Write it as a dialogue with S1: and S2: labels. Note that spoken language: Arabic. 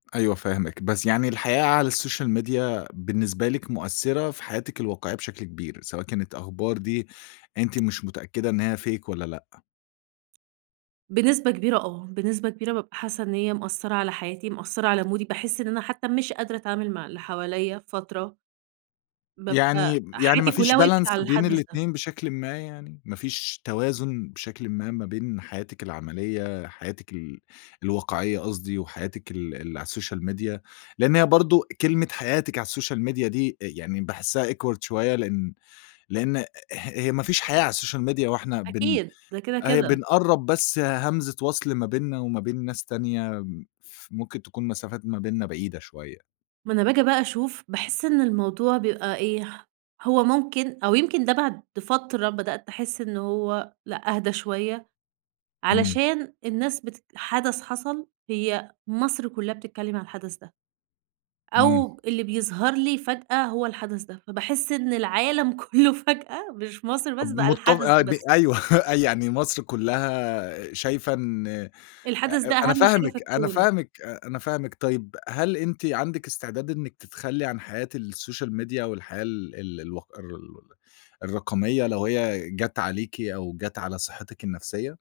S1: أيوه فاهمِك، بس يعني الحقيقة على السوشيال ميديا بالنسبة لِك مؤثّرة في حياتِك الواقعية بشكل كبير، سواء كانت الأخبار دي أنتِ مش متأكدة إن هي Fake والّا لأ.
S2: بنسبة كبيرة آه. بنسبة كبيرة بابقى حاسّة إن هي مأثّرة على حياتي مأثّرة، على مودي. باحس إن أنا حتّى مش قادرة أتعامل مع اللي حواليّا فترة. بابقى
S1: يعني يعني ما
S2: حياتي
S1: فيش
S2: كُلّها وقفت
S1: balance
S2: على
S1: بين
S2: الحدث ده.
S1: الاتنين بشكلٍ ما يعني؟ ما فيش توازن بشكلٍ ما، ما بين حياتك العملية حياتِك ال الواقعية قصدي وحياتِك ال ال على السوشيال ميديا؟ لإن هي برضه كلمة حياتِك على السوشيال ميديا دي أ يعني باحسّها awkward شوية لإن لإن اه هي ما فيش حياة على السوشيال ميديا وإحنا بن
S2: أكيد ده كده،
S1: أهي
S2: كده.
S1: بنقرّب بس همزة وَصْل ما بيننا وما بين ناس تانية م ف ممكن تكون مسافات ما بيننا بعيدة شوية.
S2: ما أنا باجي بقى أشوف باحس إن الموضوع بيبقى إيه، هو ممكن أو يمكن ده بعد فترة بدأت أحس إنه هو لأ أهدى شوية،
S1: إمم.
S2: علشان الناس بتت حدث حصل هي مصر كُلّها بتتكلّم عن الحدث ده.
S1: إمم.
S2: أو اللي بيظهر لي فجأة هو الحدث ده، فباحس إن العالم كُلّه فجأة مش مصر
S1: طب
S2: بس، بقى
S1: مُتف
S2: الحدث
S1: آه،
S2: ده
S1: ب
S2: بس.
S1: أيوه. يعني مصر كُلّها شايفة إن أ
S2: الحدث ده
S1: أنا
S2: أهَم حاجة في
S1: فاهمِك، أنا
S2: الكون.
S1: فاهمِك، أ أنا فاهمِك طيب، هل أنتِ عندِك استعداد إنِّك تتخلّي عن حياة السوشيال ميديا والحياة ال ال الوق الر ال الرقمية لو هي جات عليكِ أو جات على صحّتِك النفسية؟